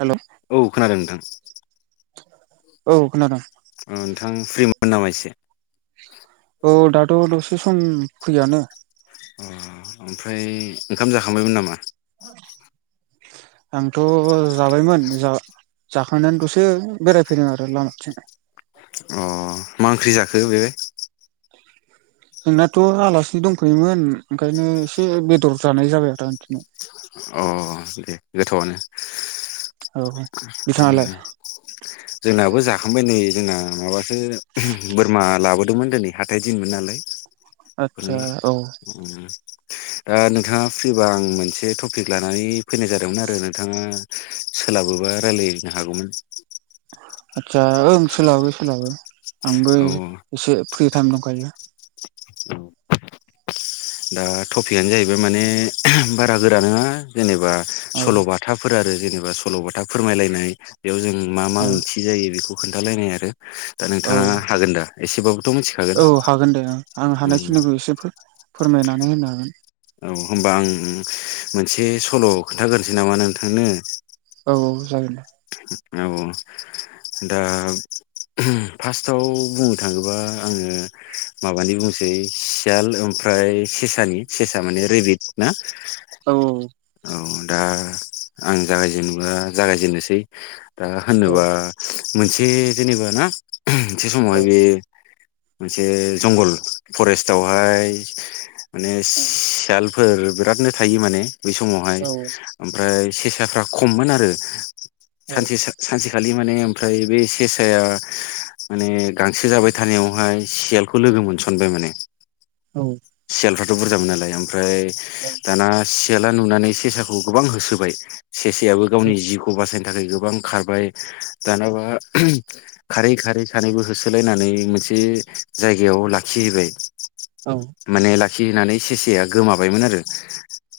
हेल' औ खोनादों नोंथां। औ खोनादों। ओ नोंथां फ्रिमोन नामा एसे? औ दाथ' दसे सम फ्रियानो। उम ओमफ्राय ओंखाम जाखांबायमोन नामा? आंथ' जाबायमोन जा जाखांनानै दसे बेरायफैदों आरो लामाथिं। अ मा ओंख्रि जाखो बे जोंनाथ' आलासि दंफैयोमोन ओंखायनो एसे बेदर जानाय जाबाय आरो आं दिनै। अ दे गोथावआनो। औ बिथाङालाय [unintelligible] जोंनाबो जाखांबाय नै जोंना माबा सो बोरमा लाबोदोंमोन दिनै हाथाय दिनमोन नालाय। आदसा [unintelligible] औ ओ नोंथाङा फ्रिबा आं मोनसे टपिक लानानै फैनाय जादोंमोन आरो नोंथाङा सोलाबोबा रायलायनो हागौमोन। आदसा ओं सोलाबो सोलाबो आंबो औ एसे फ्रि टाइम दंखायो। [inaudible] दा थपिकआनो जाहैबाय माने बारा गोरा नोङा जेनेबा औ सल'बाथाफोर आरो जेनेबा सल'बाथा फोरमायलायनाय बेयाव जों मा मा औ ओंथि जायो बेखौ खोन्थालायनाय आरो दा औ नोंथाङा हागोन दा एसेबाबो? औ हागोन दे ओं आं हानायखिनिखौ एसे फोर-फोरमायनानै होनो हागोन। औ होमबा आं मोनसे सल' खोन्थाग्रोनोसै नामा नोंथांनो? औ औ जागोन दे। औ दा फार्स्टआव बुंनो थाङोबा आङो माबानि बुंसै सियाल ओम फ्राय सेसानि सेसा माने रेबिद ना? औ औ। औ दा आं जागायजेनबा जागायजेननोसै दा औ होनोबा मोनसे जेनेबा ना मोनसे औ समावहाय बे मोनसे जंगल फरेस्टावहाय माने सियाल फोर बिरादनो थायो माने बै समावहाय औ ओमफ्राय सेसाफ्रा खममोन आरो औ सानसे सानसेखालि माने ओमफ्राय बे सेसाया माने गांसो जाबाय थानायावहाय सियालखौ लोगो मोनसनबाय माने। औ सियालफ्राथ' बुरजमोन नालाय ओमफ्राय औ दाना सियाला नुनानै सेसाखौ गोबां होसोबाय सेसायाबो औ गावनि जिउखौ बासायनो थाखाय गोबां खारबाय दानाबा खारै खारै खानैबो होसोलायनानै मोनसे एसे जायगायाव लाखिहैबाय माने लाखिहैनानै सेसेया गोमाबायमोन आरो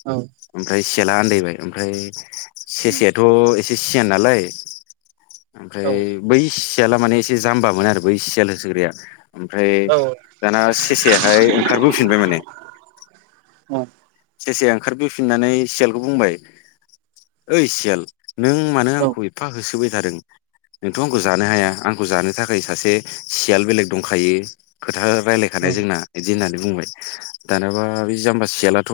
औ ओमफ्राय सियाला आन्दायबाय ओमफ्राय सेसायाथ' एसे सियान नालाय ओमफ्राय बै सियाला माने एसे जाम्बामोन आरो बै सियाल होसोग्राया ओमफ्राय दाना सेसायाहाय ओंखारबोफिनबाय माने औ सेसाया ओंखारबोफिननानै सियालखौ बुंबाय ओइ सियाल नों मानो आंखौ औ एफा होसोबाय थादों नोंथ' आंखौ जानो हाया आंखौ जानो थाखाय सासे सियाल बेलेग दंखायो खोथा रायलायखानाय जोंना इदि होननानै बुंबाय दानाबा बे जाम्बा सियालाथ'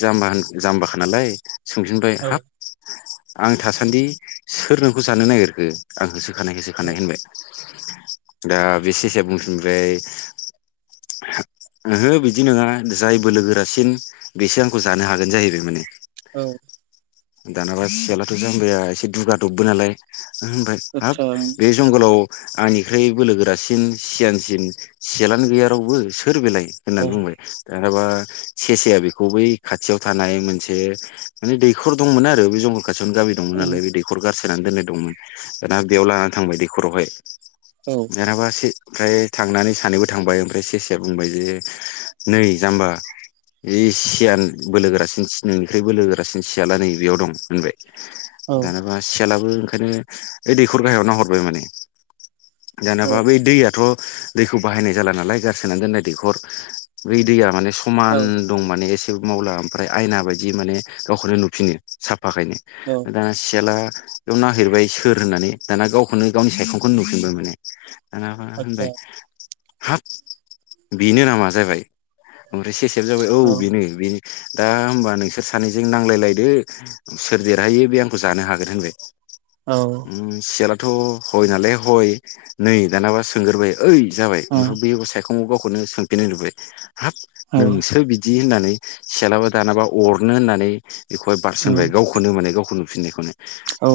जाम्बा जाम्बाखा नालाय सोंफिनबाय औ हाब आं थासान्दि सोर नोंखौ जानो नागिरखो आंहोसो खानाय होसोखानाय होसोखानाय होनबाय दा बे सेसाया बुंफिनबाय ओहो बिदि नङा जाय बोलोगोरासिन बेसो आंखौ जानो हागोन जाहैबाय माने औ दानाबा सियालाथ' जमबाया एसे दुगा दबबो नालाय होनबाय हाब बे जंगलाव आंनिख्रोय बोलोगोरासिन सियानसिन सियालानो गैया रावबो सोर बेलाय होननानै बुंबाया माबा सेसेया बेखौ बै खाथियाव थानाय मोनसे माने दैखर दंमोन आरो बे जं खाथियावनो गामि दंमोन नालाय बे दैखर गारसोननानै दोननाय दंमोन दाना बेयाव लानानानै थांबाय दैखरावहाय जेनाबा से ओमफ्राय थांनानै सानैबो थांबाय ओमफ्राय सेसाया बुंबाय जे नै जाम्बा जि सियान बोलोगोरासिन नोंनिख्रै बोलोगोरासिन सियाला नै बेयाव दं होनबाय दानाबा सियालाबो ओंखायनो ओइ दैखर गाहायाव नाहरबाय माने दानाबा बै दैयाथ' दैखौ बाहायनाय जाला नालाय गारसोना दोननाय दैखर बै दैया माने समान औ दं माने एसे मावला ओमफ्राय आयना बायदि माने गावखौनो नुफिनो साफाखायनो औ आतसा औ आतसा औ दाना सियाला बेयाव नाहिरबाय [unintelligible] सोर होननानै दाना गावखौनो गावनि सायखंखौनो नुफिनबाय माने दाना होनबाय हाब बेनो नामा जाबाय ओमफ्राय सेसाया जाबाय औ बेनो बेनो दा होमबा नोंसोर सानैजों नांलायलायदो सोर देरहायो बे आंखौ जानो हागोन होनबाय सियालाथ' हय नालाय हय नै दानाबा सोंग्रोबाय ओइ जाबाय ओमफ्राय बैयो [unintelligible] सायखंआव गावखौनो सोंफिननाय नुबाय हाब नोंसो बिदि होननानै सिलाबा दानाबा अरनो होननानै बेखौहाय बारसनबाय गावखौनो माने गावखौ नुफिननायखौनो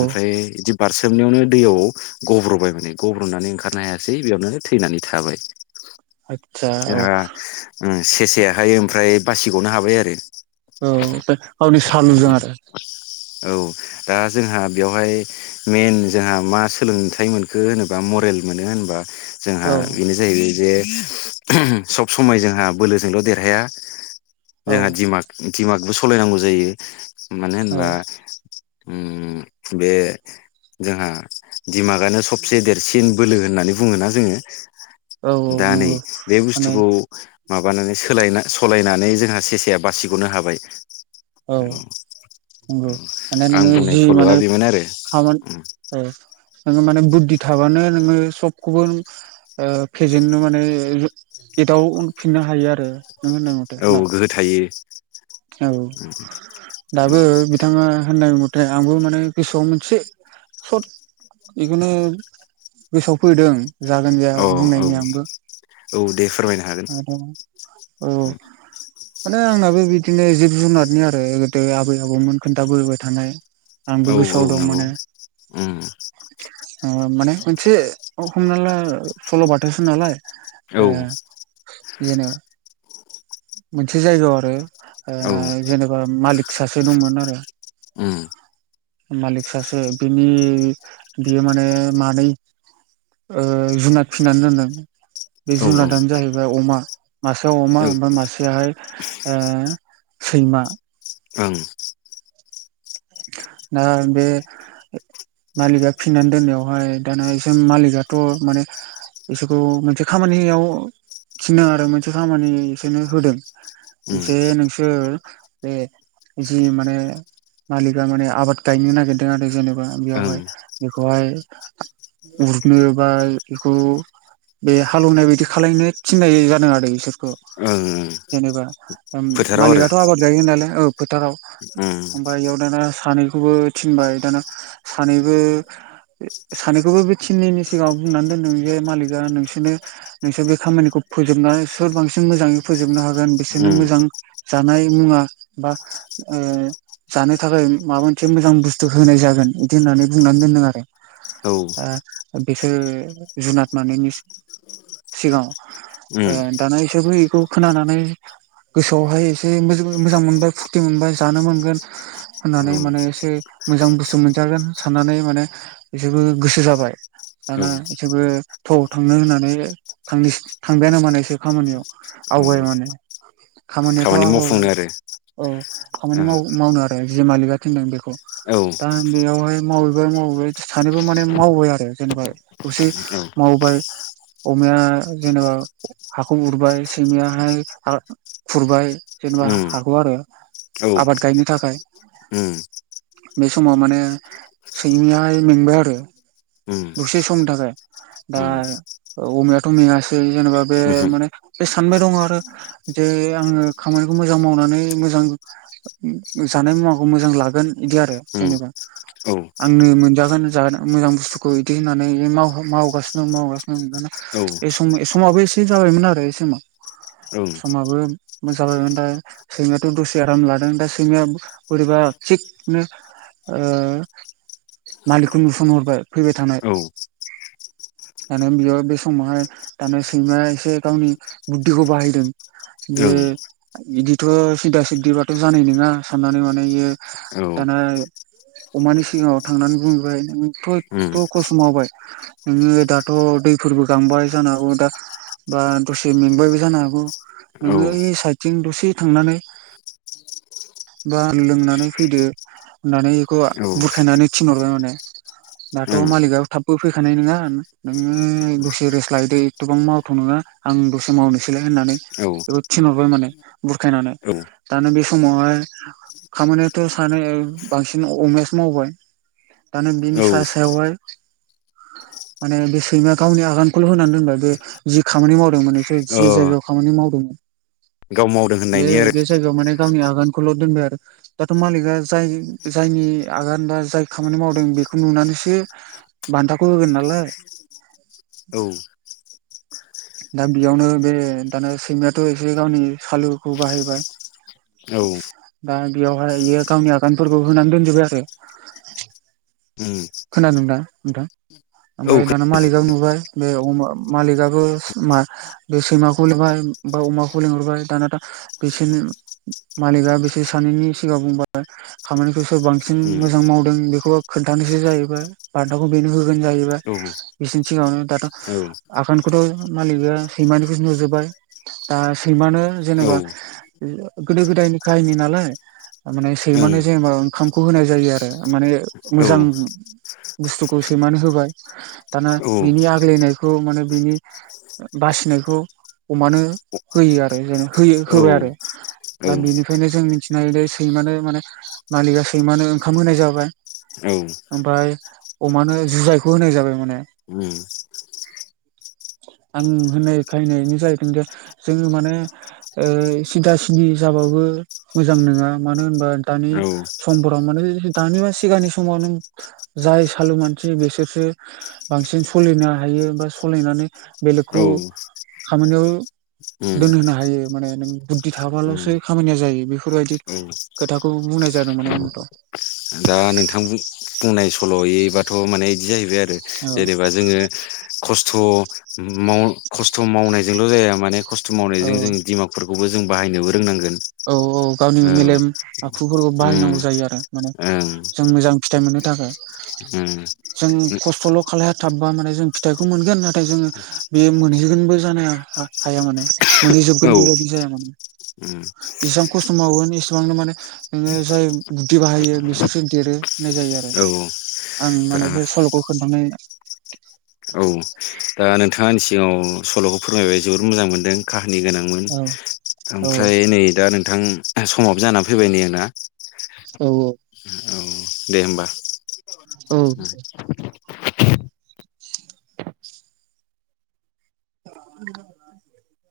ओमफ्राय बिदि बारसोमनायावनो दैयाव गब्र'बाय माने गब्र'नानै ओंखारनो हायासै बेयावनो थैनानै थाबाय आतसा औ जोंहा सेसेयाहाय ओमफ्राय बासिग'नो हाबाय आरो औ आवनि सालुजों आरो औ दा जोंहा बेवहाय मेन जोंहा मा सोलोंथाइ मोनखो होनोबा मर मोनो होनबा जोंहा बेनो जाहैबायजे सब समाय जोंहा बोलोजोंल' देरहाया औ जोंहा दिमाग दिमागबो सालायनांगौ जायो मानो औ होनबा बे जोंहा दिमागानो सब से देरसिन बोलो होननानै बुङोना जोङो औ दा नै नंगौ बे माने बुस्थुखौ माबानानै सोलायना सलायना। नै जोंहा सेसाया बासिग'नो हाबाय। औ औ नंगौ माने आं नोङो बुंनाय जि सल'आ माने। बेमोन आरो खामानि औ नोङो माने बुद्धि थाबानो नोङो। सबखौबो ओ फेजेननो माने एदाव फिननो हायो आरो। नों होनदोंमाथो औ ना गोहो थायो औ। दाबो औ बिथाङा होननाय म थे आंबो माने गोसोआव मोनसे सर्ट इखोनो गोसोआव फैदों। जागोन औ जाया बुंनायनि आंबो। औ दे फोरमायनो हागोन आरो औ। उम माने आंनाबो बिदिनो जिब जुनारनि आरो गोदो आबै आबौमोन खोन्थाबोबाय थानाय। आंबो औ गोसोआव दं नंगौ मोने। उम ओ माने मोनसे हमना ला सल' बाथासो नालाय। औ ओ जेनो मोनसे जायगायाव आरो ओ। जेनेबा मालिक सासे दंमोन आरो। उम मालिक सासे बिनि बि-बियो माने मानै ओ जुनाद फिनानै दोनदों। [inaudible] बे जुनादानो जाहैबाय अमा मासेया अमा ओं ओमफाय मासेया हाय ओ सैमा। ओं। ओ बे मालिका फिननानै दोननायावहाय दाना बिसोर मालिकथ' माने बिसोरखौ मोनसे खामानि ओइयाव थिनो आरो मोनसे खामानि एसोरनो होदों। जे नोंसोर बे जि माने। मालिका माने आबाद गायनो नागिरदों आरो जेनेबा उम ओं बेयावहाय बेखौहाय उरनो बा इखौ। बे हालेवनाय बादि खालामलायनो थिननाय जादों आरो बिसोर खौ ओं जेनेबा ओम फोथाराव आरो मालिखाथ' आबाद गायो नालाय ओ फोथाराव। उम। बेयाव दाना सानैखौबो थिनबाय दाना सानैबो सानैखौबो बे थिनैनि सिगाङाव बुंनानै दोनदों जे मालिका नोंसोरनो नोंसोर बे खामानिखौ फोजोबनानै सोर बांसिन मोजाङै फोजोबनो हागोन बिसोरनो उम मोजां जानाय मुवा बा ओ जानो थाखाय माबा मोनसे मोजां बुस्थु होनाय जागोन इदि होननानै बुंनानै दोनदों आरो। औ ओ बिसोर जुनाद मानैनि सिगाङाव ओ उम दाना इसोरबो बेखौ खोनानानै गोसोआवहाय एसे मोजो मोजां मोनबाय फुरथि मोनबाय जानो मोनगोन [inaudible] होननानै माने एसे मोजां बुस्थु मोनजागोन साननानै माने बेसोरबो गोसो जाबाय। औ दाना इसोबो थोव थांनो होननानै थांनिसि थांबायानो माने एसोर खामानियाव। आवगाय माने [inaudible] खामानियाथ' मावफुंनो आगायबाय आरो औ औ खामानि माव मावनो आरो जि मालिकआ थिदों बेखौ। औ दा बेयावहाय मावहैबाय मावहैबाय थो सानैबो माने मावबाय आरो जेनेबा दसे औ उम मावबाय। अमाया जेनेबा हाखौ उरबाय सैमायाहाय हा खुरबाय। जेनेबा हाखौ आरो। औ। आबाद गायनो थाखाय बे समाव माने सैमायाहाय मेंबाय आरो। उम दसे समनि थाखायाय दा अमायाथ' मेङासै जेनेबा बे उमहो माने बे सानबाय दङ आरो जे आङो खामानिखौ मोजां मावनानै मोजां जानाय मुवाखौ मोजां लागोन बिदि आरो उम जेनेबा औ आंनो मोनजागोन जा मोजां बुस्थुखौ बिदि होननानै मावगासिनो मावगासिनो मोन बे सम समाबो एसे जाबायमोन आरो बे समाव ओं औ ओं समाबो मो जाबायमोन दा सैमाथ' दसे आराम लादों दा सैमाया बोरैबा थिगनो‌‌ ओ मालिकखौ नुसनहरबाय फैबाय थानाय औ [inaudible] दाने बियो बे समावहाय दाने सैमाया एसे गावनि बुद्धिखौ बाहायदों जे उम इदिथ' सिदा सिदिबाथ' जाय नं ना साननानै माने बेयो औ दाना अमानि सिगाङाव थांनानै बुंबाय नोंथ' एथ' खस्थ' मावबाय नोङो दाथ' दैफोरबो गांबाय जानो हागौ दा बा दसे मेंबायबो जानो हागौ ओं नोङो साइदथिं दसे थांनानै बा लोंनानै फैदो होननानै बेखौ औ बुरखायनानै थिनहरबाय माने दाथ' मालिकआ थाबबो फैखानाय नङा नोङो दसे रेस्ट लायदो एथ'बां मावथ' नङा आं दसे मावनोसैलाय होननानै बेखौ थिनहरबाय माने बुरखायनानै दानो बेसे समावहाय खामानियाथ' सानै बांसिन अमायासो मावबाय दान औ बिनि सा सायाव हाय माने बे सैमाया गावनि आगानखौल' होनानै दोनबाय बे जि खामानि मावदोंमोन नोंसोर जि अ जायगायाव खामानि मावदोंमोन गाव मावदों बे होननायनि आरो बे जायगायाव माने गावनि आगानखौल' दोनबाय आरो दाथ' मालिकआ जाय जायनि आगान बा जाय खामानि मावदों बेखौ नुनानैसो बान्थाखौ होगोन नालाय औ दा बेयावनो बे दाना सैमायाथ' एसे गावनि सालुखौ बाहायबाय औ दा बेयावहाययो गावनि आगानफोरखौ होनानै दोनजोबबाय आरो [inaudible] खोनादोंंदा नोंथां औ ओमफ्राय उम दाना मालिकआ नुबाय बे मालिकआबो बे सैमाखौ लिरबाय बा अमाखौ लेंंहरबाय दाना बिसोरनि मालिकआ बिसोर सानैनि सिगां बुंबाय खामानिखौस बांसिन मोजां मावदों बेखौ आ खोन्थानो सो जायोबाय बान्दाखौ बेनो होगोन जाहैबाया औ बिसनि सिगाङावनो दाथ' औ ओं आगानखौथ' मालिकआ सैमानिखो नुजोबबाय आ सैमानो औ जेनेबा गोदो गोदाय नि काहनि नालाय माने सैमानो जेनेबा ओंखामखौ होनाय जायो आरो माने मोजां उम बुस्थुखौ सैमनानै होबाय दाना बिनि आगलायनायखौ माने बिनि बासिनायखौ अमानो होयो आरो जेन होयो औ होबाय आरो औ दा उम बेनिखायनो जों मिथिनो हायो द सैमानो माने मालिकआ सैमानो ओंखाम होनाय जाबाय औ ओमफ्राय अमानो जुजाइखौ होनाय जाबाय माने [inaudible] आं होननाय खाहनायनो जाहै खिन्थु जोङो माने ओ सिदा सिदि जाबाय मोजां नङा मानो होनबा दानि औ समफोराव माने दानि बा सिगांनि समाव नों जाय सालु मानसि बिसोरसो बांसिन सलिनो हायो बा सलिनानै बेलेगखौ औ खामानियाव उम दोनहोनो हायो माने नों बुद्धि थाबाल'सो उम खामानिया जायो बेफोरबायदि औ खोथाखौ बुंनाय जादों माने आंथ'। दा नोंथां बुं-बुंनाय सल'यैबाथ' माने इदि जाहैबाय आरो। औ जेनेबा जोङो खस्थ' खस्थ' मावनायजोंल' जाया माने खस्थ' औ मावनायजों जों दिमागफोरखौबो जों बाहायनोबो रोंनांगोन। औ औ गावनि औ मेलेम आखुफोरखौ उम बाहायनांगौ जायो आरो। माने जों मोजां फिथाइ मोननो थाखाय। उम । जों खस्थ'ल' खालायथाबबा माने जों फिथाइखौ मोनगोन नाथाय जोङो बेयो मोनहैगोनबो जानाया हाया माने मानि जोबगोन ओं बेबादि जाया माने उम। इसेबां खस्थ' मावगोन इसिबांनो माने नोङो जाय बुदि बाहायो बिसोरजों देरो। जायो आरो औ उम औ आं माने दा बे सल'खौ खोन्थानाय। औ दा नोंथाङा आंनि सिगाङाव सल'खौ फोरमायबाय जोबोद मोजां मोनदों काहा नि गोनांमोन औ औ ओमफ्राय नै दा नों थां समाबो जाना फैबाय नै आंना। औ औ। औ दे होमबा। औ। [unintelligible]